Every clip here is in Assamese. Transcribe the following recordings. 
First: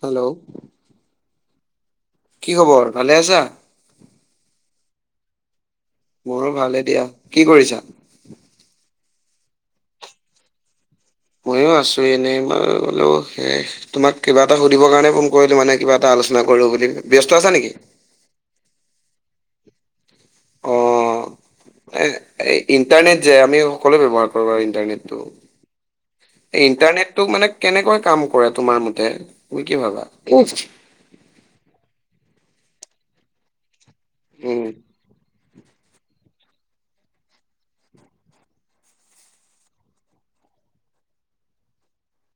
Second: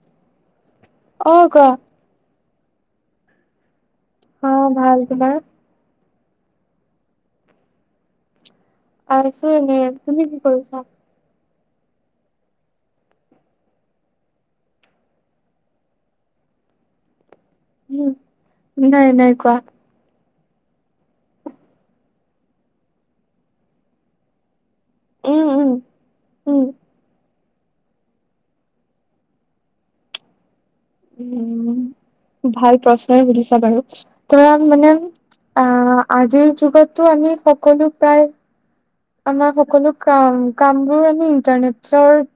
হেল্ল'? অ কোৱা কি খবৰ? ভালে আছা? অ' ভাল। তোমাৰ? মোৰো ভালে দিয়া। কি কৰিছা? আছোঁ এনে । তুমি কি কৰিছা? মইয়ো আছোঁ এনেই । মই বোলো সেই তোমাক কিবা এটা সুধিবৰ কাৰণে ফোন কৰিলোঁ মানে, কিবা এটা আলোচ না কৰোঁ বুলি। ব্যস্ত আছা নেকি উম। নাই - নাই, কোৱা। অ', এ- ইণ্টাৰনেট যে আমি সকলোৱে ব্যৱহাৰ কৰোঁ ইন্টাৰনেটটো। উম উম এই ইণ্টাৰনেটটো মানে কেনেকৈ কাম কৰে তোমাৰ মতে, তুমি কি ভাবা? উম, ভাল প্ৰশ্নয়ে সুধিছা বাৰু । কৰা মানে অ' আজিৰ যুগততো আমি সকলো প্ৰায় আমাৰ সকলো কাম- কামবোৰ আমি ইন্টাৰনেটছৰ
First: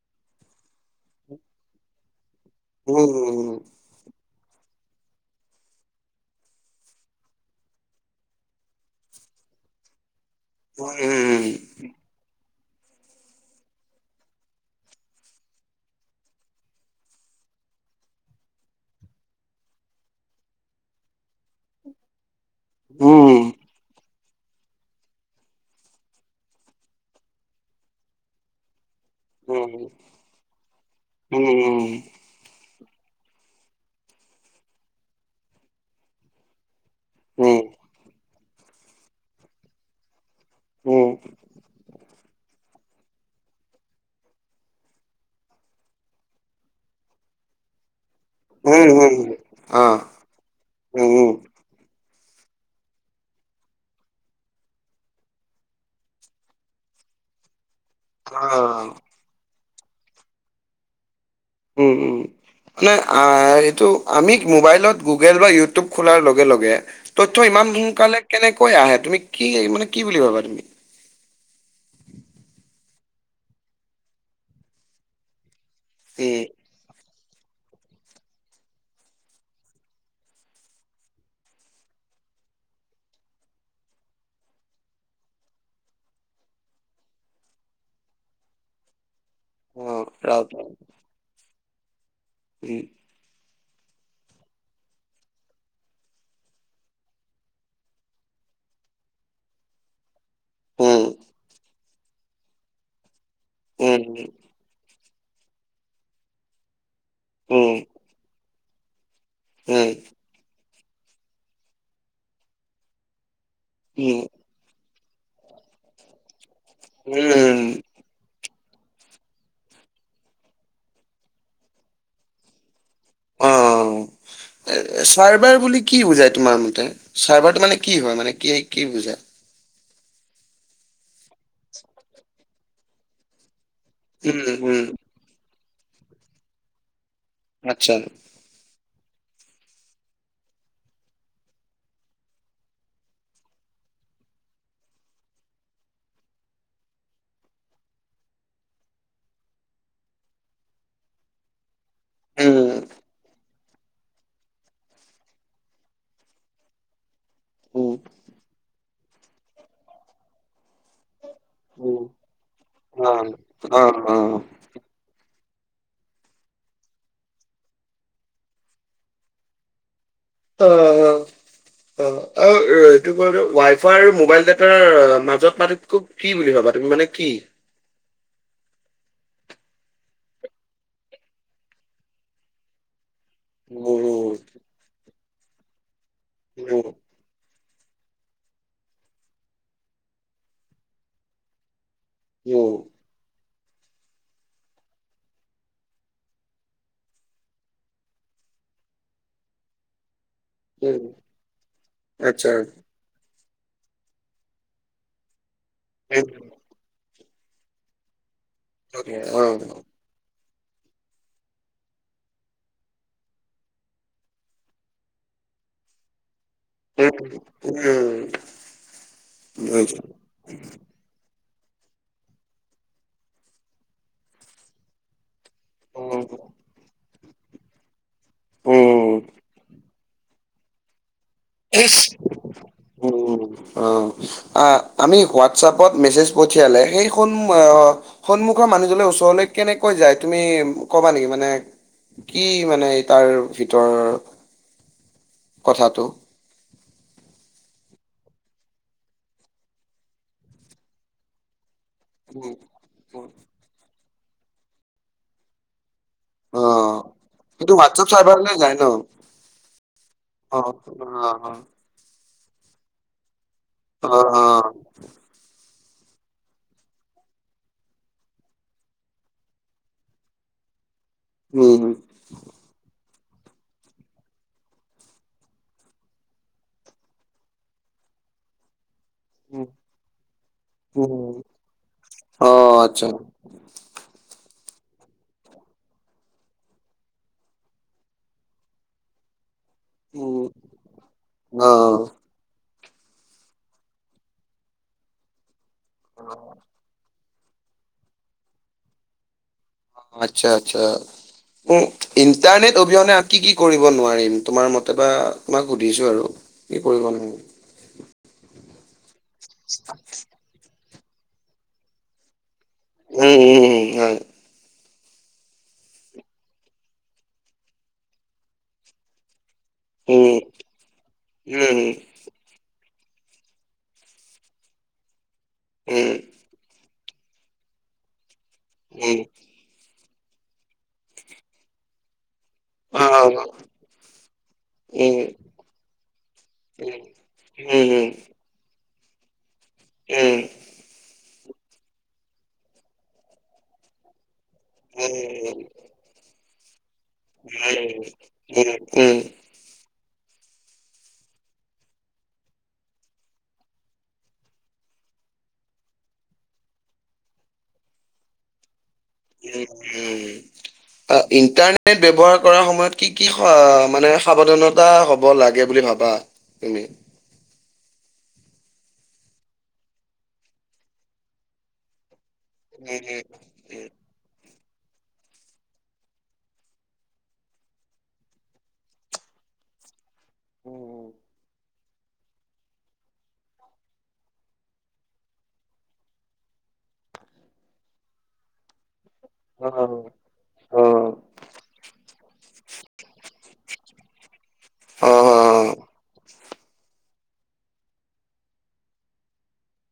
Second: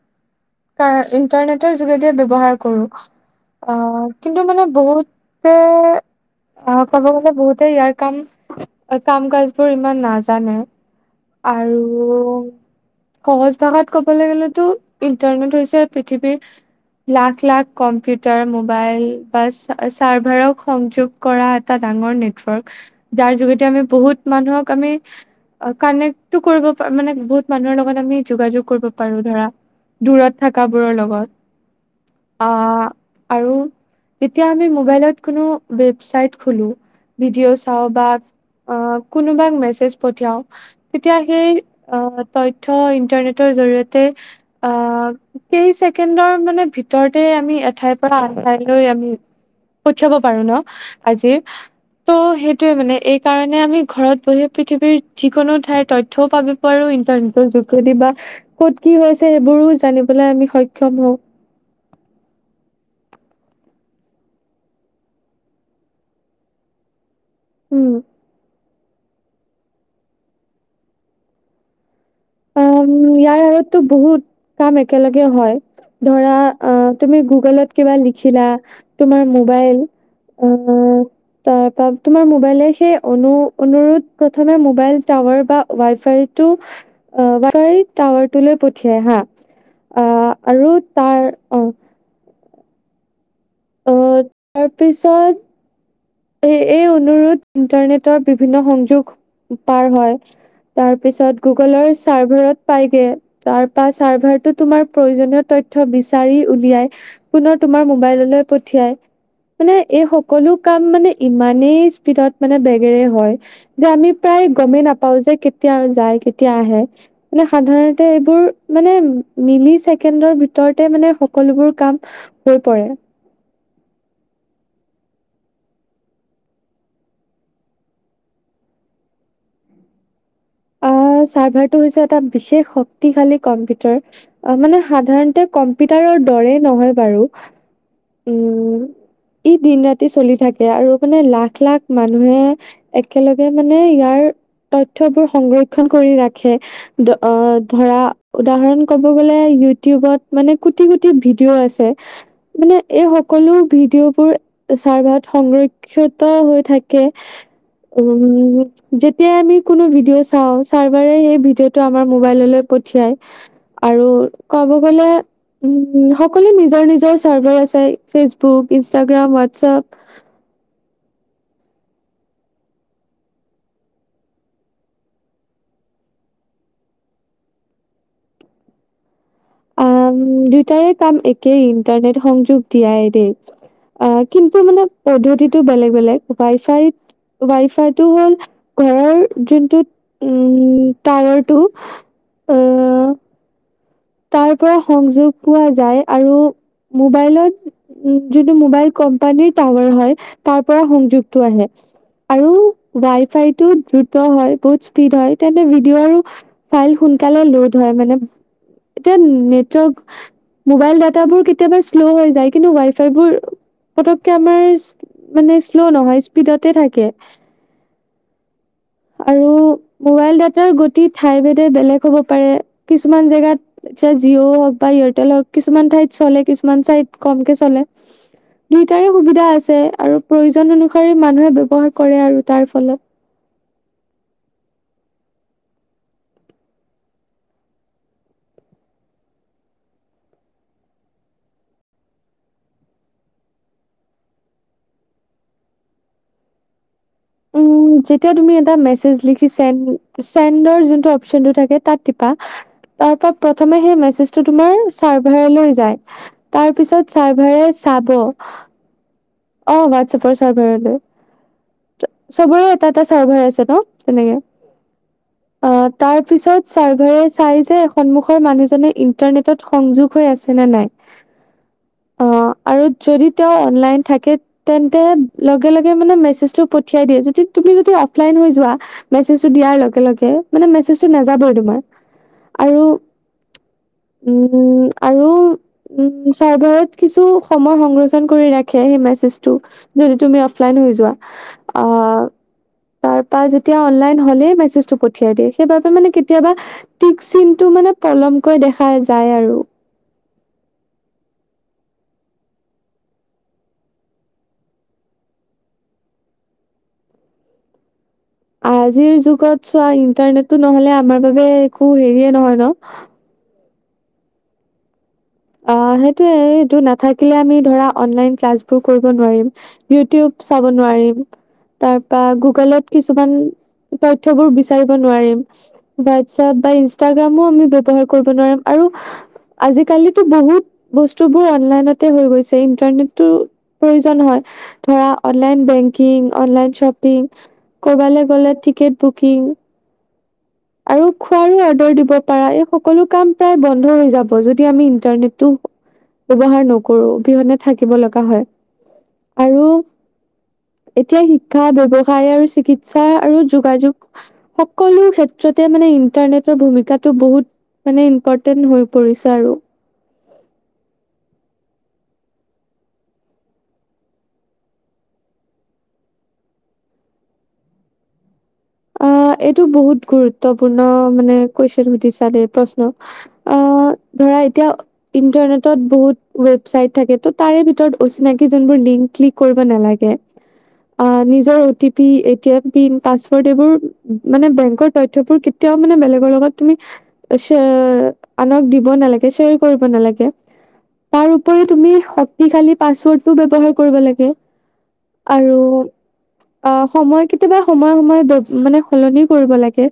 কাৰ- ইণ্টাৰনেটৰ যোগেদিয়ে ব্যৱহাৰ কৰোঁ উম । অ' কিন্তু মানে বহুতে অ' ক'ব গ'লে, বহুতে ইয়াৰ কাম- কাম-কাজবোৰ ইমান না জানে উম আৰু সহজ ভাষাত ক'বলৈ গ'লেতো ইন্টাৰনেট হৈছে পৃথিৱীত লাখ - লাখ কম্পিউটাৰ, মোবাইল বা ছা- ছাৰ্ভাৰক সংযোগ কৰা এটা ডাঙৰ নেট ৱৰ্ক, যাৰ উম যোগেদি আমি বহুত মানুহক আমি কানেক্টো কৰিব প- মানে বহুত মানুহৰ লগত আমি যোগাযোগ কৰিব পাৰোঁ । ধৰা, উম দূৰত থকাবোৰৰ লগত, উম উম উম অ' আৰু যেতিয়া আমি মোবাইলত কোনো ৱেবচাইট খোলোঁ উম উম ভিডিঅ' চাওঁ বা অ' কোনোবাক মেছেজ পঠিয়াওঁ উম তেতিয়া সেই অ' তথ্য ইন্টাৰনেটৰ জৰিয়তে অ' কেই ছেকেণ্ডৰ মানে ভিতৰতে আমি এঠাইত পৰা আ তাইলৈ উম উম আমি উম পঠিয়াব অ পাৰো ন উম আজিৰ। ত' সেইটোয়ে মানে এই কাৰণে আমি ঘৰত বহি পৃথিৱীৰ যিকোনো ঠাইৰ তথ্যয়ও পাব পাৰো।ো ইটনেটৰ যোগেদি বা অ ক'ত কি হৈছে সেইবোৰো জানিবলৈ আমি সক্ষম হওঁ। উম উম। নে এইটো আমি মোবাইলত গুগল বা ইউটিউব খোলাৰ লগে লগে। তথ্য ইমান উম সোনকালে কেনেকৈ আহে তুমি কি মানে কি বুলি ভাবা তুমি। অ ইয়াৰ আঁৰতো বহুত কাম একেলগে হয় ধৰা উম অ। তুমি গুগলত কিবা লিখিলা তোমাৰ মোবাইল। তাৰপা তোমাৰ মোবাইলে সেই অনুৰোধ প্ৰথমে মোবাইল টাৱাৰ বা ৱাই ফাই। টো। অ বাৰী টাৱাৰটো লৈ পঠিয়াই হা অ আহ ৰাউটাৰ আৰু তাৰ। উম। উম। আহ তাৰ পিছত। এই এই অনুৰোধ ইন্টাৰনেটৰ বিভিন্ন সংযোগ পাৰ হয়। তাৰ উম পিছত গুগলৰ চাৰ্ভাৰত পাইগে তাৰপা উম চাৰ্ভাৰটো তোমাৰ। প্ৰয়োজনীয় তথ্য বিচাৰি উলিয়াই পুনৰ উম তোমাৰ মোবাইললৈ পঠিয়াই। মানে উম এই সকলো কাম মানে ইমানেই স্পীডত মানে বেগেৰে হয়। যে আমি উম প্ৰায় গমেই নাপাও যে কেতিয়া যায় কেতিয়া আহে মানে উম সাধাৰণতে এইবোৰ। মানে মিলি ছেকেণ্ডৰ ভিতৰতে মানে সকলোবোৰ কাম হৈ পৰে। উম। চাৰভাৰ বুলি কি বুজাই তোমাৰ মতে চাৰভাৰটো মানে কি হয় মানে কি কি বুজাই। চাৰ্ভাৰ তো এটা হৈছে বিশেষ শক্তিশালী কম্পিউটাৰ উম মানে উম সাধাৰণতে। পিটাৰৰ দৰে নহয় বাৰু। আতছা। উম ই দিন ৰাতি চলি থাকে আৰু মানে লাখ লাখ মানুহে একেলগে মানে ইয়াৰ। বোৰ সংৰক্ষণ কৰি ৰাখে ধৰা উদাহৰণ কব। বলে ইউটিউবত মানে কোটি কোটি ভিডিঅ আছে। উম মানে এই সকলো ভিডিঅ' বোৰ চাৰ্ভাত সংৰক্ষিত হৈ থাকে। উম যেতিয়া আমি কোনো ভিডিঅ' চাওঁ। চাৰ্ভাৰে সেই ভিডিঅ'টো উম আমাৰ মোবাইললৈ অ পঠিয়াই অ আৰু কব গলে। উ সকলো নিজৰ নিজৰ চাৰ্ভাৰ আছে ফেচবুক ইনষ্টাগ্ৰাম হোৱাটছপ। উম উম অ আৰু এইটো কো ৱাই ফাই আৰু মোবাইল ডটাৰ মাজত মাতো কি বুলি ভাবা মানে কি? আম দুয়টাৰে কাম একেই ইণ্টাৰনেট সংযোগ দিয়াই দেই। অ উম, কিন্তু মানে পদ্ধতিতটো বেলেগ বেলেগ ৱাই ফাই উম, ৱাইাই। টো হ'ল ঘৰৰ যোনটো উম টাৱাৰটো। অঁকাৰ তাৰ পৰা সংযোগ পোৱা যায় আৰু মোবাইলত উম যিটো মোবাইল কোম্পানিৰ টাৱাৰ হয়। তাৰ পৰা উম, সংযোগটো আহে আচ্ছা আৰু ৱাই ফাইতটো দ্ৰুত হয় বহুত স্পীড হয়। তেন্তে ভিডিঅ' আৰু উম, ফাইল সোনকালে লোড হয় মানে। এতিয়া অকে, অ নেটৱৰ্ক মোবাইল ডাটাাবোৰ কেতিয়াবা শ্ল' হৈ যায় কিন্তু ৱাই ফাই বোৰ। পতককে আমাৰ মানে শ্ল' নহয় স্পীডতে থাকে উ উম আৰু উম, মোবাইল ডাটাৰ গতি ঠাই। বেলেগ হ'ব পাৰে কিছুমান জেগাত এতিয়া জিঅ' হওক বা এয়াৰটেল হওক। কিছুমান ঠাইত চলে উম, কিছুমান চাইত কমকে চলে দুইটাৰে সুবিধা আছে আৰু। প্ৰয়োজন অনুসাৰে। উম অ আ আমি হোৱাটছএপত মেচেজ পঠিয়ালে সেই সন্মুখৰ মানুহজনে কেনেকৈ যায় তুমি ক'বা নেকি মানে কি মানে তাৰ ভিতৰৰ কথাটো উম যেতিয়া তুমি এটা মেছেজ লিখিচা চেণ্ডৰ যোনটো অপচনটো থাকে তাত টিপা তাৰ উম, পৰা প্ৰথমে মেচেজতো তোমাৰ চাৰ্ভাৰ লৈ যায় তাৰ অ', পিছত চাৰ্ভাৰে সেইটো হোৱাটছআপ চাব চাৰ্ভাৰলৈ যায় ন? অ হোৱাটছাপৰ চাৰ্ভাৰ অ', লৈ অ', চবৰে এটা এটা চাৰ্ভাৰ আছে ন অ তেনেকে অ অ, তাৰ পিছত চাৰ্ভাৰে চাই যে সন্মুখৰ মানুহজনে ইন্টাৰনেটত সংযোগ হৈ আছে নে নাই উম অ, আৰু যদি তেওঁ অনলাইন থাকে তেন্তে লগে লগে মেচেজ টো পঠিয়াই দিয়ে যদি তুমি অফলাইন হৈ যোৱা মেছেজটো দিয়াৰ লগে লগে, মানে মেছেজটো উম, নাযাবই তোমাৰ। অ', আৰু [inaudible] উম আৰু উম চাৰ্ভাৰত কিছু সময় সংৰক্ষণ কৰি ৰাখ সেই মেজটো যদি তুমি উম, অফলাইন হৈ যোৱা। অ', আহ তাৰপা যেতিয়া অনলাইন হলে মেছেজটো পঠিয়াই দিয়ে সেইবাবে মানে কেতিয়া চিন টো মানে পলমকৈ দেখা যায় আৰু আচ্ছা আচ্ছা উ ইণ্টাৰনেট অবিহনে আ কি কি কৰিব নোৱাৰিম, তোমাৰ মতে বা তোমাক সুধিছো আৰু কি কৰিব নহ আজিৰ যুগত চোৱা ইণ্টাৰনেটটো নহলে আমাৰ বাবে একো হেৰিয়ে নহয় ন উম উম হয়। অ সেইটোয়ে এইটো নাথাকিলে আমি ধৰা অনলাইন ক্লাছবোৰ কৰিব নোৱাৰিম। উম, ইউটিউব চাব নোৱাৰিম, উম, উম, তাৰ পৰা গুগলত কিছুমান তথ্যবোৰ বিচাৰিব নোৱাৰিম, উম, হোৱাটছপ বা ইনষ্টাগ্ৰামো আমি ব্যৱহাৰ কৰিব নোৱাৰিম। উম কালিতো বহুত বস্তু বোৰ অনলাইনতে হৈ গৈছে। ইটাৰনেটটো অ', প্ৰয়োজন হয় ধৰা উম, অনলাইন বেংকিং অনলাইন উম, উম, শ্বপিং। উম, উম, কৰবালৈ গ'লে টিকেট বুকিং উম আৰু খোৱাৰো অৰ্ডাৰ দিব পাৰা এই সকলো কাম প্ৰায় বন্ধ হৈ যাব। যদি আমি ইন্টাৰনেটটো ব্যৱহাৰ ন কৰো অবিহনে থাকিব লগা হয়। উম, উম, উম, আৰু [inaudible] এতিয়া শিক্ষা ব্যৱসায় আৰু চিকিৎসা আৰু যোগাযোগ সকলো ক্ষেত্ৰ ত্ৰতে মানে ইন্টাৰনেটৰ ভূমিকাতটো বহুত মানে ইম্পৰ্টেণ্ট হৈ পৰিছে আৰু। উম উম ইণ্টাৰনেট ব্যৱহাৰ কৰাৰ সময়ত কি কি মানে সাৱধানতা হ'ব লাগে বুলি ভাবা? তুমি অ এইটো বহুত গুৰুত্বপূৰ্ণ মানে কোয়েশ্বন সুধিছে। দেই প্ৰশ্ন উম, আহ ধৰা এতিয়া ইন্টাৰনেটত বহুত ৱেবচাইট থাকে ত' তাৰে ভিতৰত অচিনাকি যোনবোৰ লিংক ক্লিক কৰিব নালাগে। উম, অ নিজৰ O T P, A T M পান, পাচ মানে বেংকৰ তথ্যয়বোৰ কেতিয়াও মানে বেলেগৰ লগত তুমি আনক দিব নালাগে শ্বেয়াৰ অ, কৰিব নালাগে তাৰ উপৰি তুমি সি খালি পাছৱৰ্ডটো ব্যৱহাৰ কৰিব লাগে অ, অ, আৰু অ সময় কেতিয়াবা সময়ে সময়ে মানে সলনি কৰিব লাগে।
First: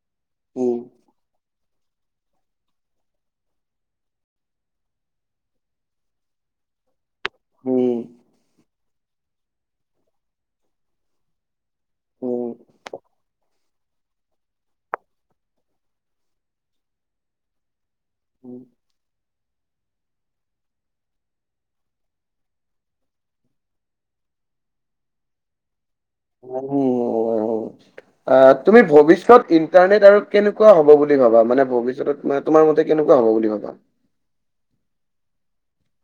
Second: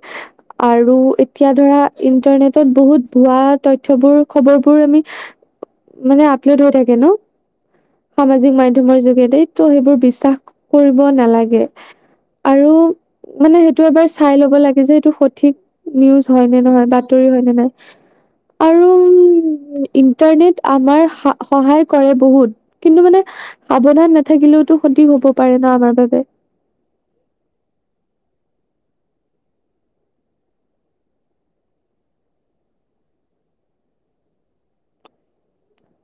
উম, আৰু এ এতিয়া ধৰা ইন্টাৰনেটত বহুত ভুৱা তথ্যবোৰ খবৰ বোৰ আমি মানে আপলোড হৈ থাকে ন? উম, সামাজিক মাধ্যমৰ যোগেদি তো সেইবোৰ বিশ্বাস কৰিব নালাগে। উম। আৰু মানে সেইটো এবাৰ চাই ল'ব লাগে যে সেইটো সঠিক নিউজ হয় নে নহয় বাতৰি হয় নে নাই উম। আৰু উম, ইণ্টাৰনেট আমাৰ সহায় কৰে বহুত। কিন্তু মানে সাৱধান নাথাকিলেওতো অধিক [unintelligible] হ'ব পাৰে না আমাৰ বাবে। উম অ তুমি ভৱিষ্যত ইণ্টাৰনেট আৰু কেনেকুৱা হব বুলি ভাবা, মানে ভৱিষ্যতত তোমাৰ মতে কেনেকুৱা হ'ব বুলি ভাৱা?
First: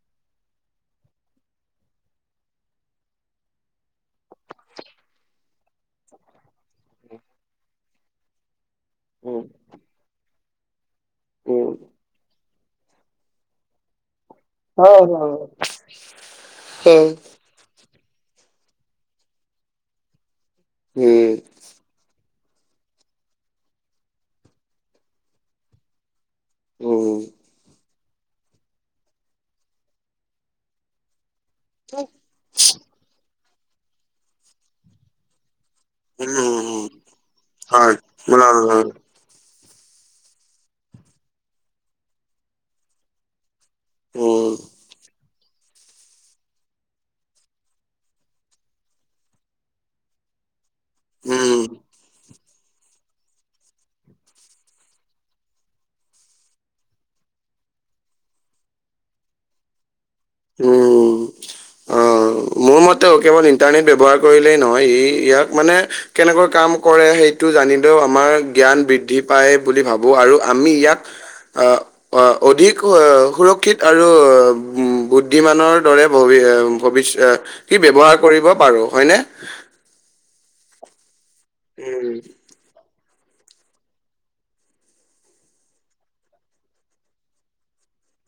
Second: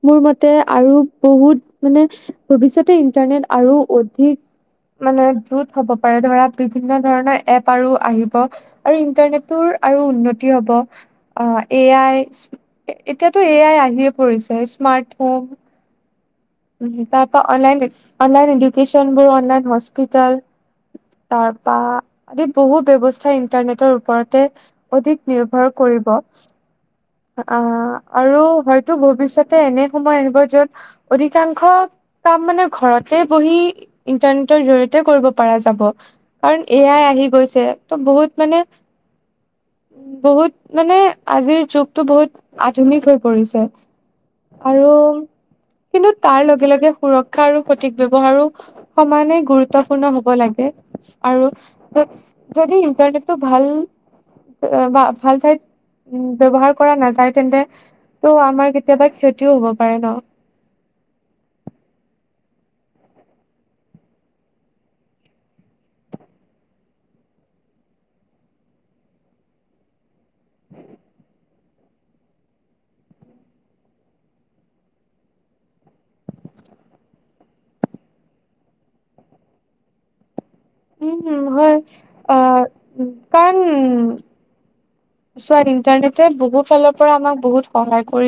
মোৰ মতে আৰু বহুত মানে ভৱিষ্যতে ইণ্টাৰনেট আৰু অধিক মানে যুত [unintelligible] হ'ব পাৰে ধৰা বিভিন্ন ধৰণৰ এপ আৰু আহিব আৰু উম, ইন্টাৰনেটৰ আৰু উন্নতি হ'ব উম, এ আই এতিয়াতো এ আই আহিয়ে পৰিছে। হয় হয়। উ হয়, তাপা অনলাইন অনলাইন এডুক্যচনবোৰ অনলাইন হস্পিটেল উম, তাৰপা আদি বহু ব্যৱস্থা ইন্টাৰনেটৰ ওপৰতে অধিক নিৰ্ভৰ কৰিব। উম। অ আৰু হয়তো ভৱিষ্যতে এনে সময় আহিব যত অধিক কাংশ কাম মানে ঘৰতে বহি ইন্টাৰনেটৰ জৰিয়তে কৰিব পাৰা যায় কাৰণ এ উম, আই আহি গৈছে হয়, ত বহুত মানে বহুত মানে আজিৰ যুগটো বহুত আধুনিক হৈ পৰিছে। উম, আৰু কিন্তু তাৰ লগে লগে সুৰক্ষা আৰু সঠিক ব্যৱহাৰো সমানে গুৰুত্বপূৰ্ণ হব লাগে। আৰু উম। যদি ইন্টাৰনেটটো ভাল বা ভাল ঠাইত ব্যৱহাৰ কৰা নাযায় তেন্তেটো আমাৰ কেতিয়াবা ক্ষতিও হব পাৰে ন? উম অ। মোৰ মতেও কেৱল ইন্টাৰনেট ব্যৱহাৰ কৰিলেই নহয় ই ইয়াক মানে কেনেকৈ কাম কৰে সেইটো জানিলেও আমাৰ জ্ঞান বৃদ্ধি পায় বুলি ভাবো আৰু আমি ইয়াত অ অধিক সুৰক্ষিত আৰু বুদ বুদ্ধিমানৰ দৰে ভবিষ্যতে ই ব্যৱহাৰ কৰিব পাৰো হয়নে? [inaudible] উম। হয় উম। আহ কাৰণ চোৱা ইন্টাৰনেটে বহু ফালৰ পৰা আমাক বহুত সহায় কৰি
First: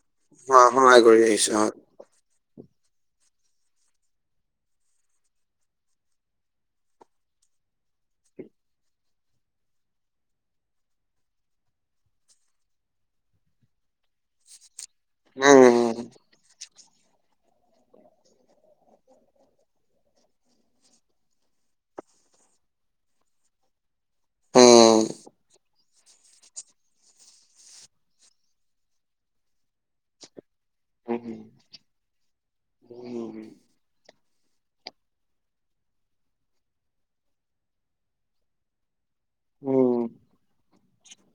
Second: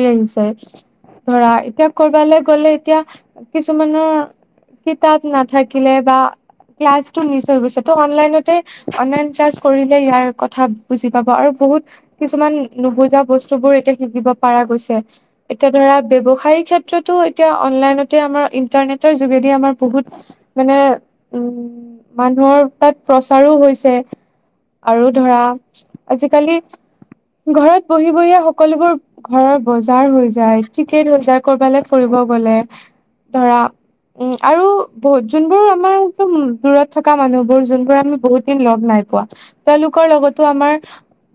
অ' আহিছে সহায় কৰি আহিছে ধৰা হয়। এতিয়া ক'ৰবালৈ গ'লে এতিয়া কিছুমানৰ কিতাপ নাথাকিলে বা ক্লাছটো মিচ হৈ গৈছে ত' অনলাইনতে অনলাইন ক্লাছ কৰিলে ইয়াৰ কথা বুজি পাব আৰু বহুত কিছুমান নুবুজা বস্তু বোৰ এতিয়া শিকিব পাৰা গৈছে এতিয়া ধৰা উম, ব্যৱসায়িক ক্ষেত্ৰত এতিয়াটো এতিয়া অনলাইনতে আমাৰ ইন্টাৰনেটৰ যোগেদি আমাৰ বহুত মানে উ মানুহৰ তাত প্ৰচাৰো হৈছে উম, আৰু ধৰা আজি খালি ঘৰত বহি বহিয়ে সকলোবোৰ ঘৰৰ বজাৰ হৈ যায়। ঠিকেই উম, ধৰিছা ক'ৰবালৈ ফুৰিব গলে উম, উম। ধৰা উম আৰু বহুত যোন বোৰ আমাৰ দূৰত থকা মানুহবোৰ যোন বোৰ আমি বহুত দিন লগ নাই পোৱা উম। তেওঁলোকৰ লগতো আমাৰ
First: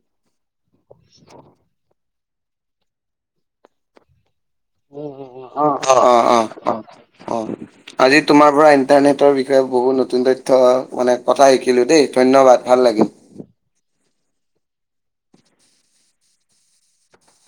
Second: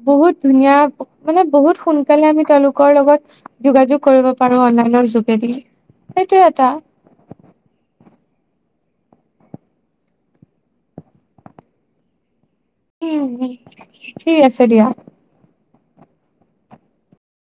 বহুত ধুনীয়া মানে বহুত সোন কালে আমি তেওঁলোকৰ লগত যোগাযোগ কৰিব অ অনলাইনৰ যোগেদি, অ অ অ সেইটোৱে এটা অ আজি তোমাৰ পৰা ইণ্টাৰনেটৰ বিষয়ে বহুত নতুন তথ্য মানে কথা শিকিলোঁ দেই, ধন্যবাদ। ভাল লাগিল উ হু, ঠিক আছে দিয়া।